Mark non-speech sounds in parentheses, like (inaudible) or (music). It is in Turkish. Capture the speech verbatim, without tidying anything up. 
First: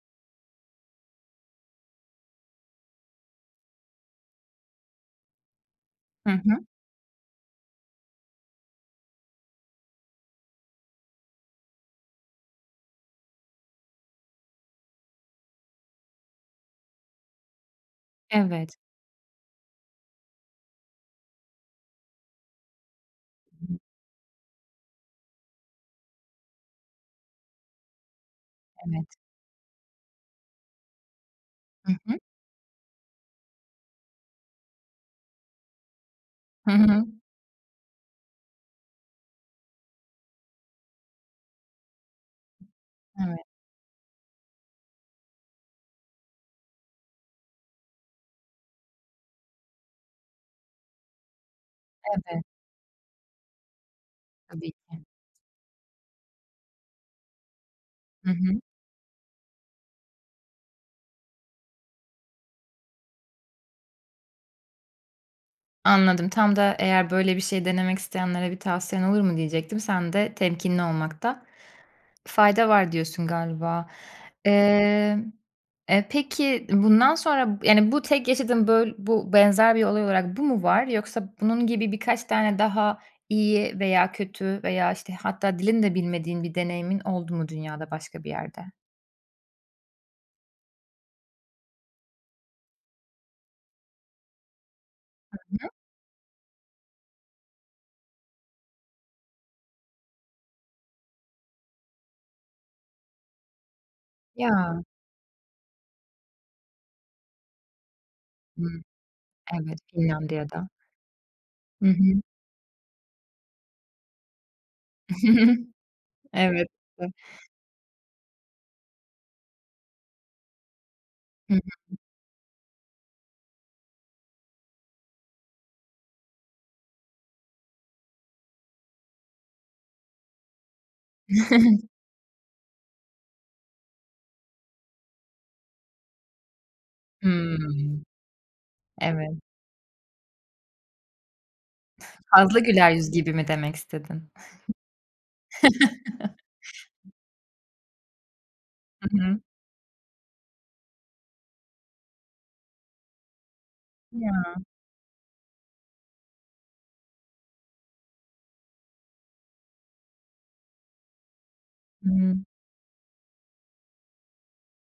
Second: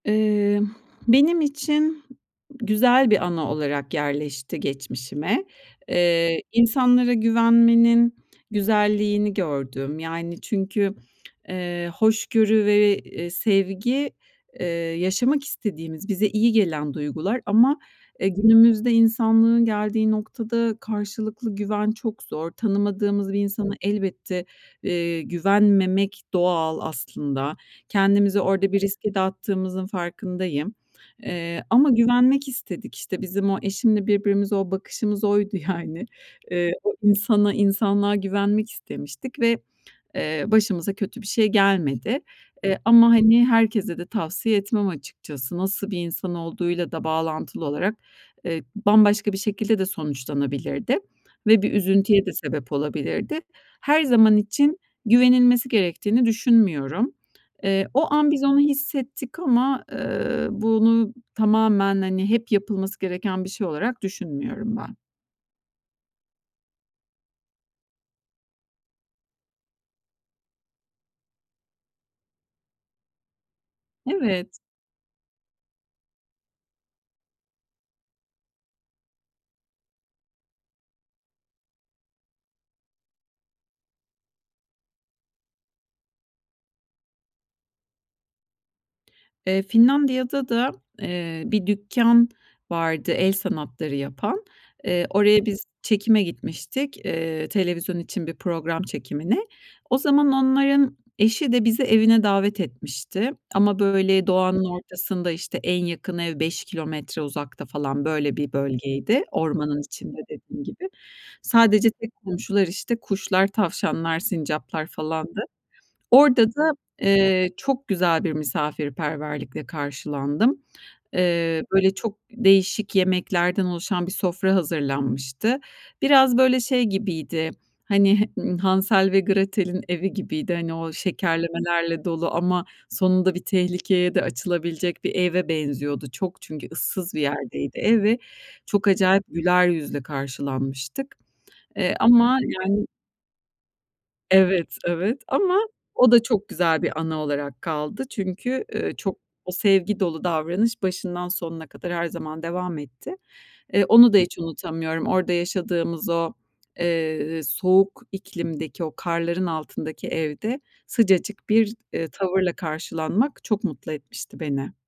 Emm, benim için güzel bir anı olarak yerleşti geçmişime. Hı Eee, hı. insanlara güvenmenin güzelliğini gördüm. Yani, çünkü, eee, hoşgörü ve, eee, sevgi, eee, yaşamak istediğimiz, bize iyi gelen duygular ama, e, Evet. günümüzde insanlığın geldiği noktada karşılıklı güven çok zor. Tanımadığımız bir insana elbette, eee, güvenmemek doğal aslında. Kendimizi orada bir riske Evet. de attığımızın farkındayım. Eee, ama Hı hı. güvenmek istedik, işte, bizim o eşimle birbirimize o bakışımız oydu yani. Hı Eee, o hı. insana, insanlığa güvenmek istemiştik ve, eee, başımıza kötü bir şey gelmedi. Eee, ama, Evet. hani, herkese de tavsiye etmem açıkçası. Nasıl bir insan olduğuyla da bağlantılı olarak, eee, bambaşka bir şekilde de sonuçlanabilirdi ve bir üzüntüye de Evet. sebep olabilirdi. Her zaman Tabii için ki. güvenilmesi gerektiğini düşünmüyorum. Eee, o an Hı biz onu hı. hissettik ama, ııı, bunu tamamen, hani, hep yapılması gereken bir şey olarak düşünmüyorum ben. Anladım. Tam da eğer "Böyle bir şey denemek isteyenlere bir tavsiyen olur mu?" diyecektim. Sen de, "Temkinli olmakta fayda var." diyorsun, galiba. Evet! Emm, e, peki ı bundan sonra b yani, bu tek yaşadığın böl bu benzer bir olay olarak bu mu var? Yoksa bunun gibi birkaç tane daha iyi veya kötü veya, işte, hatta dilini de bilmediğin bir deneyimin oldu mu dünyada başka bir yerde? Eee, Finlandiya'da da, eee, bir dükkân vardı el sanatları yapan. Eee, Hı oraya biz hı. çekime gitmiştik, eee, televizyon için bir program çekimine. O zaman onların eşi de bizi evine davet etmişti ama, böyle, doğanın Ya! ortasında, işte, en yakın ev, beş kilometre uzakta falan. Böyle bir Hıı. bölgeydi. Evet, Ormanın içinde, dediğim Finlandiya'da. gibi. Hı Sadece tek hı. komşular, işte, kuşlar, tavşanlar, sincaplar falandı. (chuckles) Orada Evet, da, (unintelligible) eee, çok güzel bir misafirperverlikle karşılandım. Hı hı. Eee, böyle, çok değişik yemeklerden oluşan bir sofra hazırlanmıştı. Biraz, böyle, şey gibiydi, hani, h ııı, Hansel ve Gretel'in evi gibiydi. Hani o (chuckles) şekerlemelerle dolu ama sonunda bir tehlikeye de açılabilecek bir eve benziyordu. Çok çünkü ıssız bir Hıı. yerdeydi ev ve çok acayip Evet. güler yüzle karşılanmıştık. Eee, ama Fazla yani güler yüz gibi mi demek istedin? Evet, evet. Ama o da çok güzel bir (chuckles) anı olarak kaldı. Çünkü, ııı, Hı çok hı. o sevgi dolu davranış başından sonuna kadar her zaman devam etti. Eee, onu da hiç Ya! unutamıyorum. Orada yaşadığımız o, eee, soğuk iklimdeki, o karların altındaki evde sıcacık bir, eee, Hı hı. tavırla karşılanmak çok mutlu etmişti beni.